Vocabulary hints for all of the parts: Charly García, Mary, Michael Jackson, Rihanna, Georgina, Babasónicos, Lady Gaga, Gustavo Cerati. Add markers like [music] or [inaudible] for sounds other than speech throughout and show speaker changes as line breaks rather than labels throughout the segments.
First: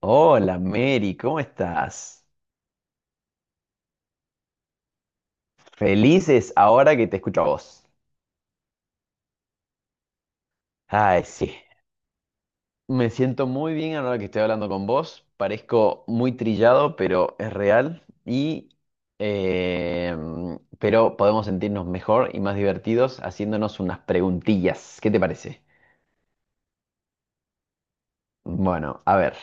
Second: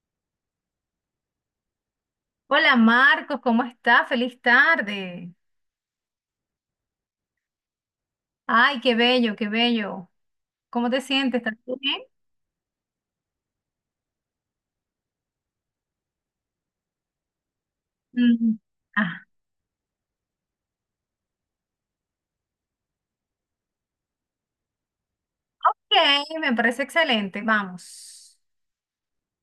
Hola Mary, ¿cómo estás?
Hola Marcos, ¿cómo está? Feliz tarde.
Felices ahora que te escucho a vos.
Ay, qué bello, qué bello. ¿Cómo te
Ay,
sientes? ¿Estás
sí.
bien?
Me siento muy bien ahora que estoy hablando con vos. Parezco muy trillado, pero es real.
Mm, ah,
Eh, pero podemos sentirnos mejor y más divertidos haciéndonos unas preguntillas. ¿Qué te parece?
ok, me parece excelente. Vamos.
Bueno, a ver,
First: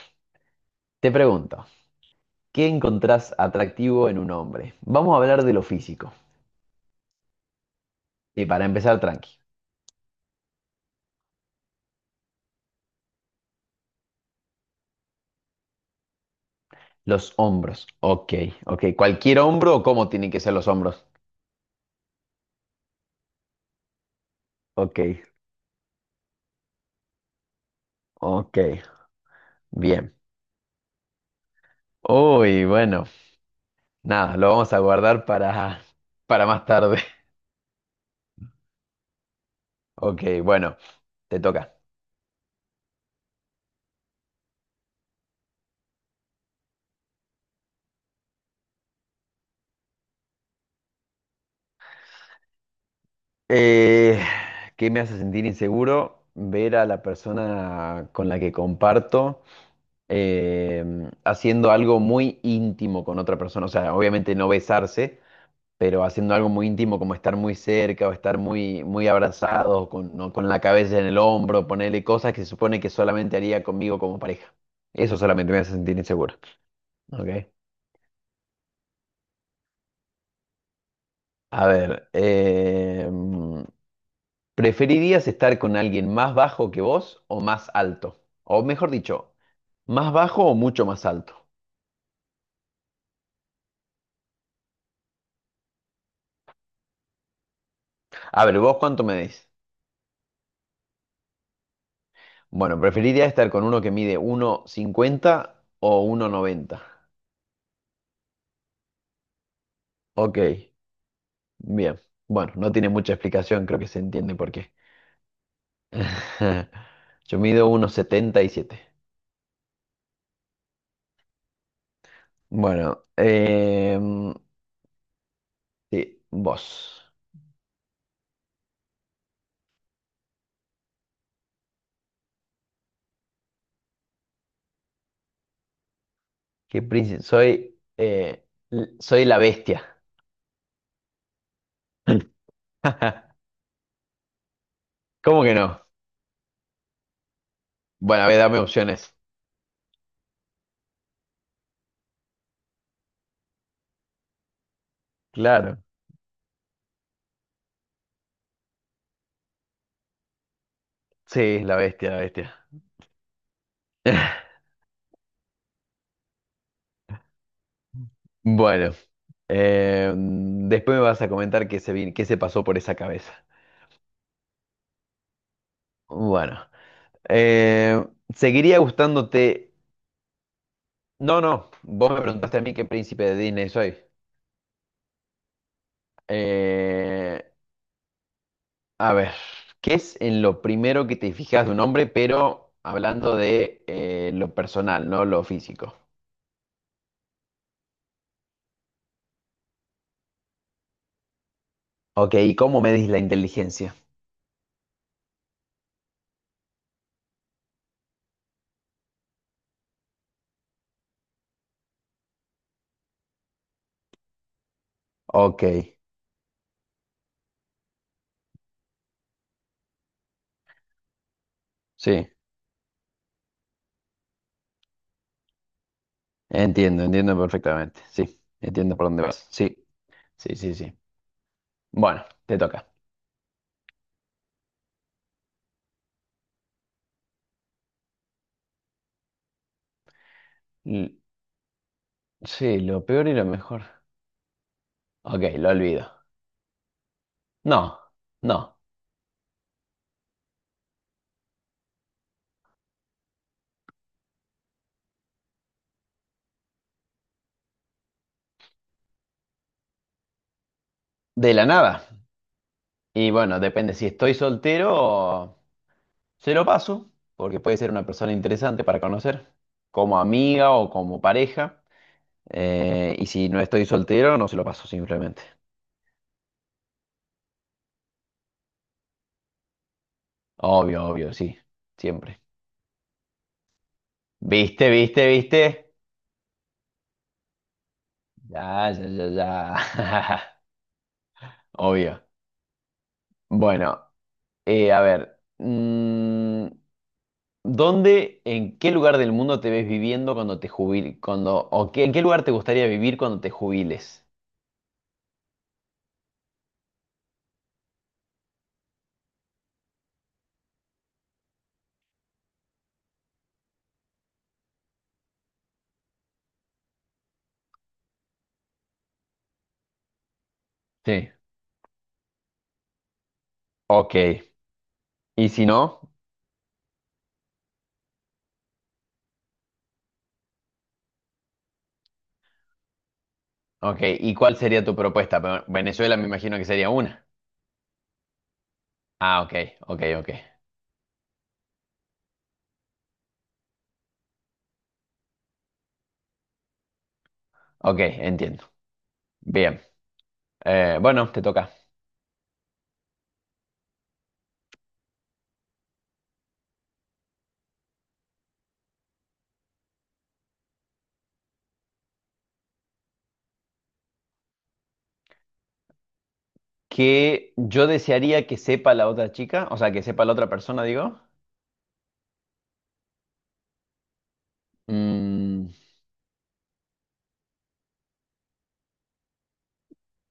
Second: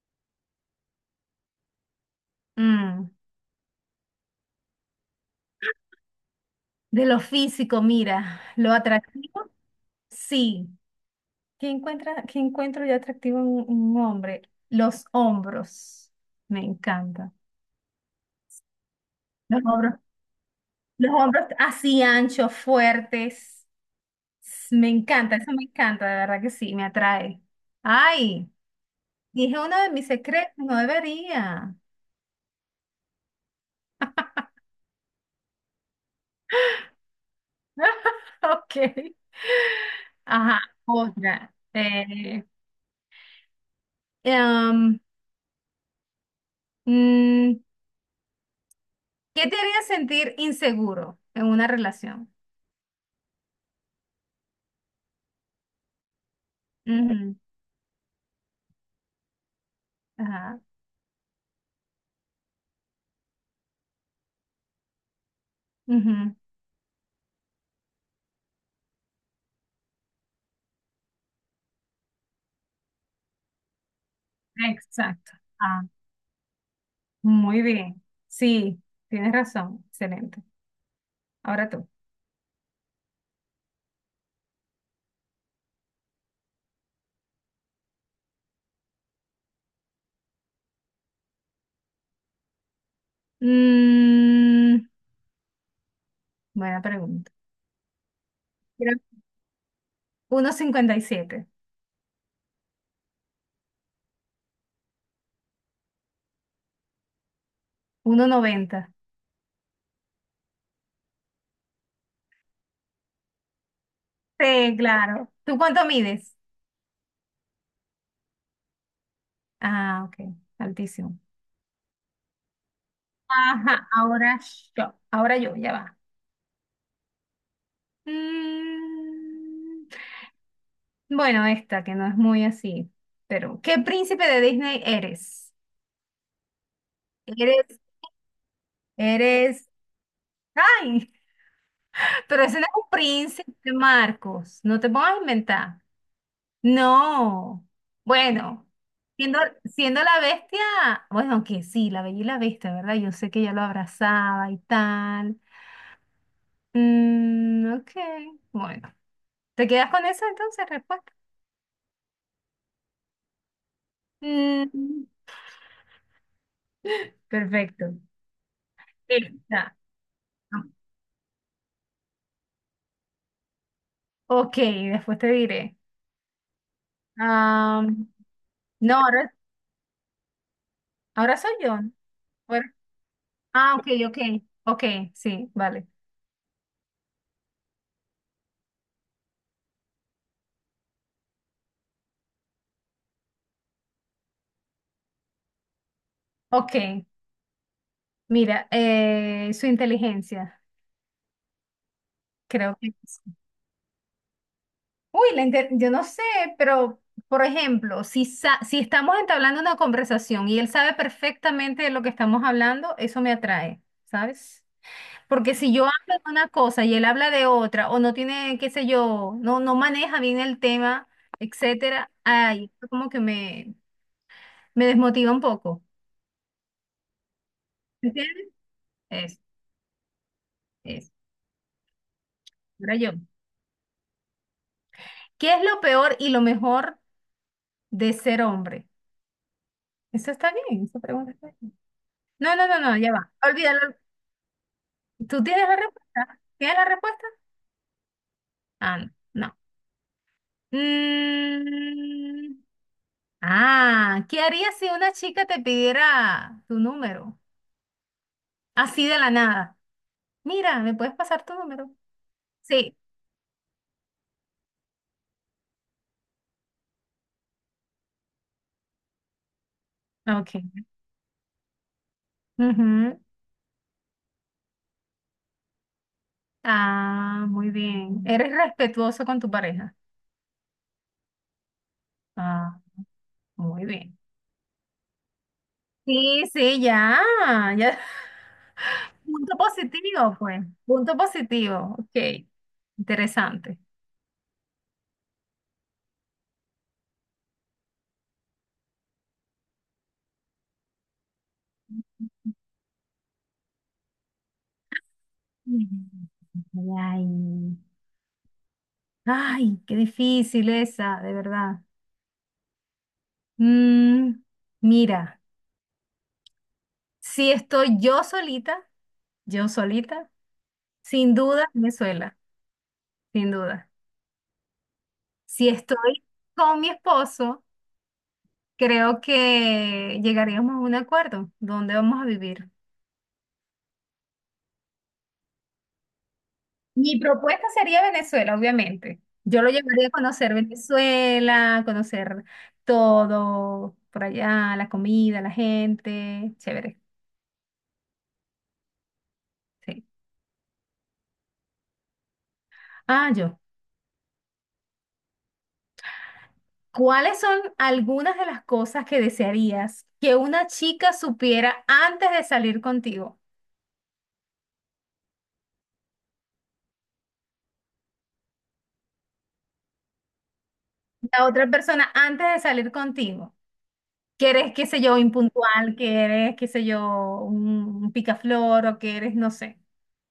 te pregunto, ¿qué
Mm,
encontrás atractivo en un hombre? Vamos a hablar de lo físico.
De lo físico, mira,
Y para
lo
empezar, tranqui.
atractivo, sí. ¿Qué encuentro yo atractivo en un hombre? Los hombros. Me encanta.
Los hombros. Ok, ok. ¿Cualquier
Los
hombro o
hombros.
cómo tienen que ser los hombros?
Los hombros así anchos, fuertes. Me
Ok,
encanta, eso me encanta, de verdad que sí, me atrae. Ay,
ok.
dije uno de mis
Bien.
secretos, no debería.
Uy, bueno. Nada, lo vamos a guardar para más tarde. [laughs]
[laughs] Ok.
Ok,
Ajá,
bueno, te
otra.
toca.
Em, mm, ¿Qué te haría sentir inseguro en una relación?
Eh, ¿Qué me hace sentir inseguro? Ver a la
Ujú.
persona con la que comparto
Ajá.
haciendo algo muy íntimo con otra persona. O sea, obviamente no besarse, pero haciendo
Ujú.
algo muy íntimo como estar muy cerca o estar muy, muy abrazados, con, ¿no? con la cabeza en el hombro, ponerle cosas que se supone que solamente haría conmigo como pareja. Eso
Exacto.
solamente me hace
Ah,
sentir inseguro. ¿Ok?
muy bien. Sí, tienes razón. Excelente.
A
Ahora tú.
ver, ¿preferirías estar con alguien más bajo que vos o más alto? O mejor dicho, ¿más bajo o mucho más alto?
Mm, Buena pregunta.
A ver, ¿vos
Creo-
cuánto me decís?
1,57,
Bueno, preferiría estar con uno que mide 1,50 o 1,90.
1,90.
Ok. Bien, bueno, no tiene mucha explicación, creo que se entiende por qué.
Sí, claro. ¿Tú cuánto mides?
[laughs] Yo mido 1,77.
Ah, ok, altísimo.
Bueno,
Ajá,
em,
ahora yo, ya va.
sí, vos.
Mm, bueno, esta que no es muy así, pero ¿qué príncipe de Disney eres?
¿Qué príncipe?
Eres,
Soy, soy la
eres,
bestia.
ay, [laughs] pero
[laughs]
ese no es un príncipe, Marcos, no te pongas a
¿Cómo que
inventar.
no?
No,
Bueno, a ver, dame
bueno,
opciones.
siendo la bestia, bueno, aunque sí, la bella y la bestia, ¿verdad? Yo sé que ella lo abrazaba y tal.
Claro.
Ok, bueno. ¿Te quedas con eso entonces, respuesta?
Sí, la bestia, la bestia. [laughs]
Mm, [laughs] perfecto.
Bueno,
Esta.
em, después me vas a comentar qué se pasó por esa cabeza.
Ok, después te diré.
Bueno,
Am,
em, ¿Seguiría
no, ahora,
gustándote?
ahora
No,
soy
no,
yo.
vos me preguntaste a
Bueno,
mí qué príncipe de Disney
ah, ok,
soy.
ok, ok, sí, vale.
Eh, a ver, ¿qué es en lo primero que te fijas de un hombre, pero hablando de lo personal, no lo físico?
Ok, mira, su inteligencia.
Ok, ¿y
Creo
cómo
que
medís la
sí.
inteligencia?
Uy, yo no sé, pero por ejemplo, si estamos entablando una conversación y él sabe perfectamente de lo que estamos hablando, eso me atrae, ¿sabes? Porque
Ok,
si yo hablo de una cosa y él habla de otra, o no tiene, qué sé yo, no maneja bien el tema, etcétera,
sí,
ay, eso como que me desmotiva un poco.
entiendo, entiendo perfectamente. Sí,
¿Entiendes?
entiendo por dónde
Eso,
vas. Sí, sí, sí, sí.
eso.
Bueno, te toca.
Era yo. ¿Qué es lo peor y lo mejor de ser hombre? Eso está bien, esa
L-
pregunta está bien. No, no, no,
sí,
no,
lo
ya
peor
va.
y lo
Olvídalo.
mejor. Ok,
¿Tú tienes
lo
la
olvido.
respuesta? ¿Tienes la respuesta?
No, no.
Ah, no. No. Mm, ¿Qué harías si una chica te pidiera tu número? Así de la nada. Mira, ¿me puedes pasar
De
tu
la
número?
nada.
Sí.
Y bueno, depende si estoy soltero. Se lo paso, porque puede ser una persona interesante para conocer, como
Ok.
amiga o como pareja.
Ujú.
Y si no estoy soltero, no se lo paso simplemente.
Ah, muy bien. ¿Eres respetuoso con tu pareja?
Obvio, obvio, sí, siempre.
Ah, muy bien.
¿Viste, viste, viste?
Sí, sí, ya, ya.
Ya,
[laughs]
ya, ya,
Punto positivo,
ya.
pues. Punto
[laughs]
positivo.
Obvio.
Ok. Interesante.
Bueno, a ver. ¿Dónde, en qué lugar del mundo te ves viviendo cuando te jubiles? Cuando, ¿en qué lugar te gustaría vivir cuando te jubiles?
Ay, ay, qué difícil esa, de verdad. Mm, Mira, si estoy yo solita,
Sí.
sin duda Venezuela, sin duda.
Ok. ¿Y si
Si
no?
estoy con mi esposo, creo que llegaríamos a un acuerdo donde vamos a vivir.
Ok, ¿y cuál sería tu propuesta? Pero Venezuela me imagino que sería
Mi
una.
propuesta sería Venezuela, obviamente.
Ah, ok,
Yo lo
ok,
llevaría a
ok.
conocer Venezuela, conocer todo por allá, la comida, la gente, chévere.
Ok, entiendo. Bien.
Sí.
Bueno, te toca.
Ah, yo. ¿Cuáles son algunas de las cosas que desearías que una chica supiera antes de salir contigo?
¿Qué yo desearía que sepa la otra chica? O sea, que sepa la otra persona, digo.
La otra persona antes de salir contigo. Que eres, qué sé yo,
Mm,
impuntual, que eres, qué sé yo, un picaflor o que eres, no sé.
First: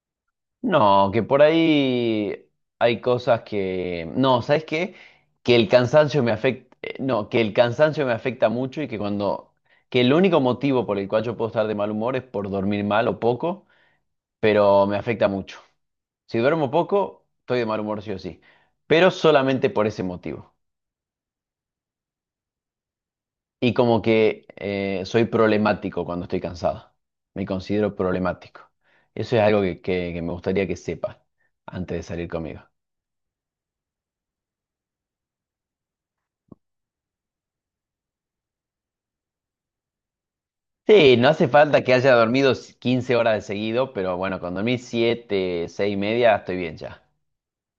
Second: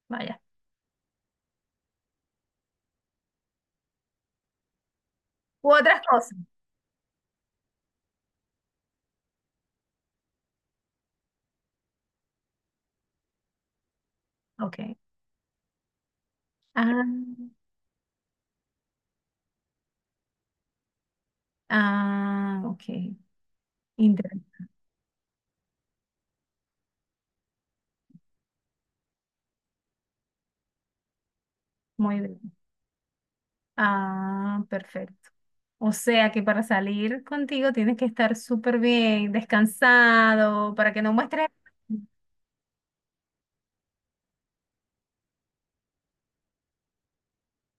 Vaya.
no, que por ahí hay cosas que... No, ¿sabes qué? Que el
U otras
cansancio me
cosas.
afecta... No, que el cansancio me afecta mucho y que cuando... Que el único motivo por el cual yo puedo estar de mal humor es por dormir mal o poco, pero me
Ok.
afecta mucho. Si duermo
Ah,
poco, estoy de mal humor sí o sí, pero solamente por ese motivo.
ah, ok.
Y como que
Interesante.
soy problemático cuando estoy cansado. Me considero problemático. Eso es algo que me gustaría que sepa antes de
Muy
salir
bien.
conmigo.
Ah, perfecto. O sea que para salir contigo tienes que estar súper bien, descansado, para que no
Sí, no hace
muestres,
falta que haya dormido 15 horas de seguido, pero bueno, con dormir siete, seis y media estoy bien ya.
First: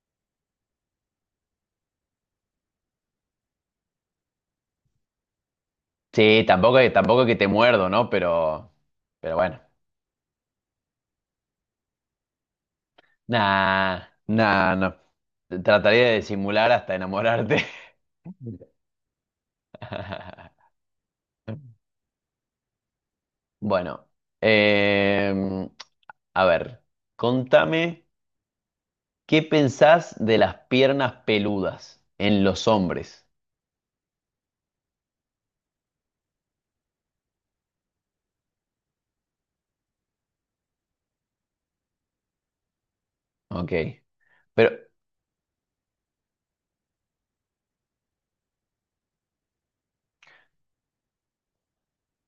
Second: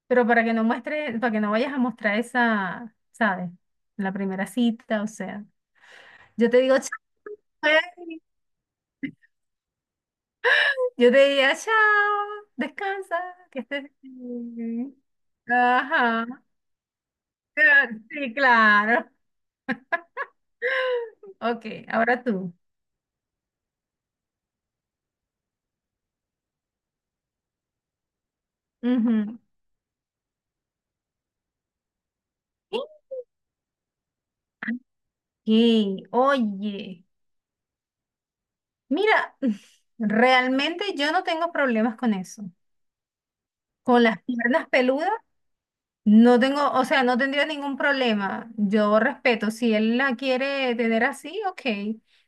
pero para que no muestres, para que no vayas a mostrar esa, ¿sabes? La primera cita, o sea.
Sí,
Yo te digo,
tampoco,
chao,
tampoco es que te muerdo, ¿no?
güey.
Pero bueno.
Yo te diría, chao, descansa, que estés
Nah, nah, no.
bien.
Trataría de
Ajá.
simular hasta enamorarte.
[laughs] Sí, claro.
[laughs]
Ok, ahora tú.
Bueno, em, a ver, contame
Ujú.
qué pensás de las piernas peludas en los
Ok,
hombres.
oye, mira, [laughs] [sighs] realmente yo no tengo problemas con eso.
Ok.
Con las piernas
Pero,
peludas, no tengo, o sea, no tendría ningún problema. Yo respeto, si él la quiere tener así, ok.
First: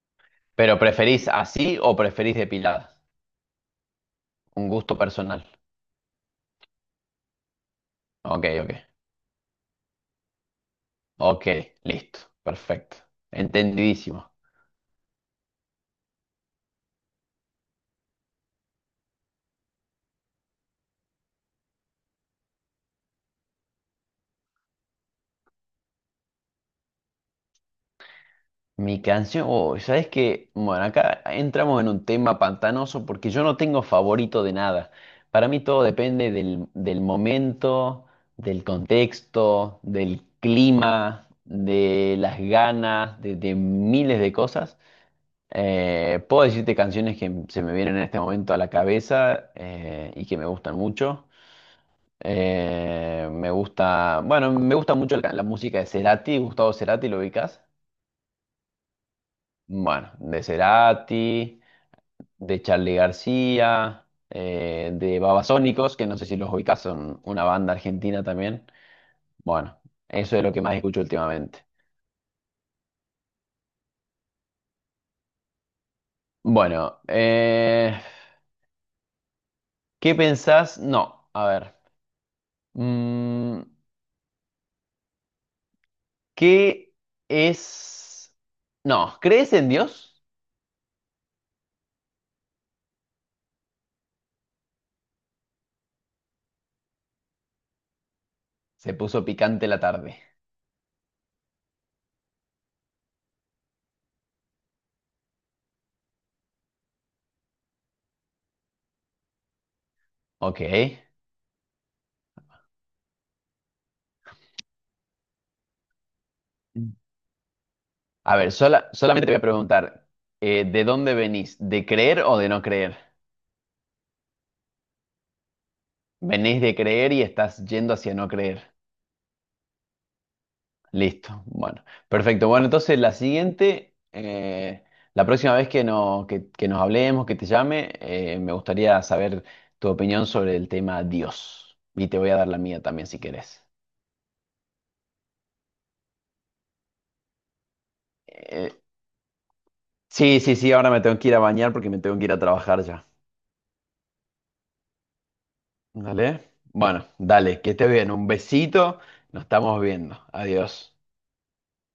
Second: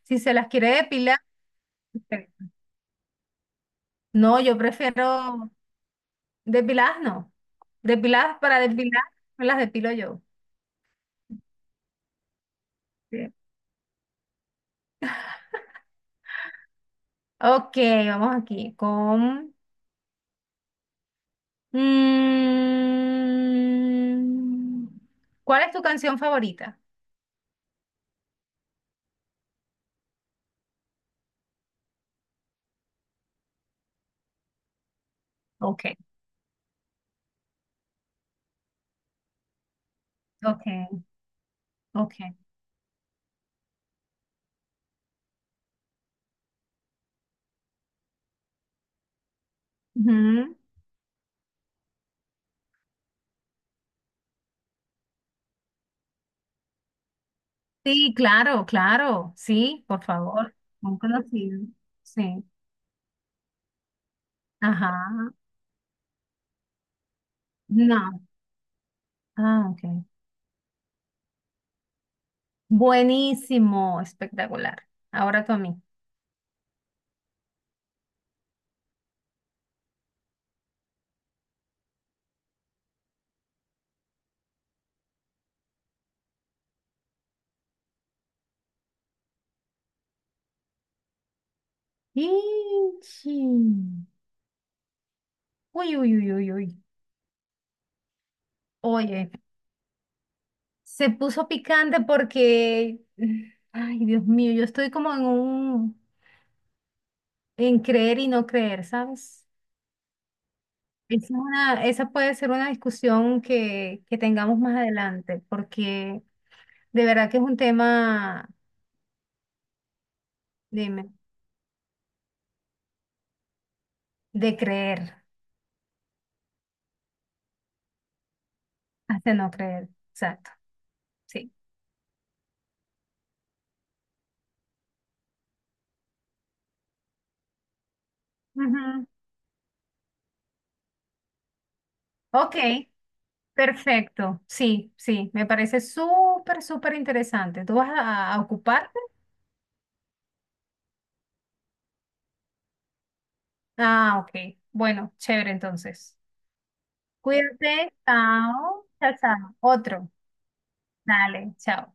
Si se las
pero
quiere depilar,
¿preferís así o preferís
perfecto.
depiladas?
No, yo
Un gusto personal.
prefiero depiladas, no. Depiladas
Ok,
para
ok.
depilar, me las depilo yo.
Ok, listo. Perfecto.
Sí.
Entendidísimo.
Ok, vamos aquí con, mm, ¿cuál es tu canción favorita?
Mi canción, oh, ¿sabes qué? Bueno, acá entramos en un tema pantanoso porque yo no tengo favorito de nada. Para mí todo
Ok,
depende del momento, del contexto, del
ok,
clima, de
ok.
las ganas, de miles de cosas. Puedo decirte canciones que se me vienen en este momento a la cabeza y que me
Ujú.
gustan mucho. Me gusta, bueno, me gusta mucho la música de Cerati, Gustavo Cerati, ¿lo ubicas?
Sí, claro, claro. Sí, por
Bueno, de
favor. Muy
Cerati,
conocido. Sí.
de Charly García,
Ajá.
de Babasónicos, que no sé si los ubicás, son una banda
No.
argentina también.
Ah,
Bueno,
ok.
eso es lo que más escucho últimamente.
Buenísimo, espectacular. Ahora tú a mí.
Bueno, eh, ¿Qué pensás? No, a ver. mm, ¿Qué es? No, ¿crees en Dios?
Ichi. Uy, uy, uy, uy, uy.
Se puso
Oye.
picante la tarde.
Se puso picante porque, ay, Dios mío, yo estoy como en creer y no creer, ¿sabes?
Ok.
Esa, esa puede ser una discusión que tengamos más adelante, porque de verdad que es un
A
tema,
ver, solamente te voy a preguntar, ¿de
dime,
dónde venís? ¿De creer o de no creer?
de creer,
Venís de creer y estás yendo hacia no creer.
hasta no creer, exacto,
Listo.
sí.
Bueno, perfecto. Bueno, entonces la siguiente, la próxima vez que, no- que nos hablemos, que te llame, me gustaría
Ujú.
saber tu opinión sobre el tema Dios. Y te voy a dar
Ok,
la mía también si querés.
perfecto, sí, sí, me parece súper, súper interesante. ¿Tú vas a
Eh,
ocuparte?
sí, sí, sí, ahora me tengo que ir a bañar porque me tengo que ir a trabajar ya.
Ah, ok, bueno, chévere entonces.
¿Dale? Bueno, dale, que estés
Cuídate,
bien. Un
chao,
besito.
chao,
Nos
chao.
estamos
Otro,
viendo. Adiós.
dale, chao.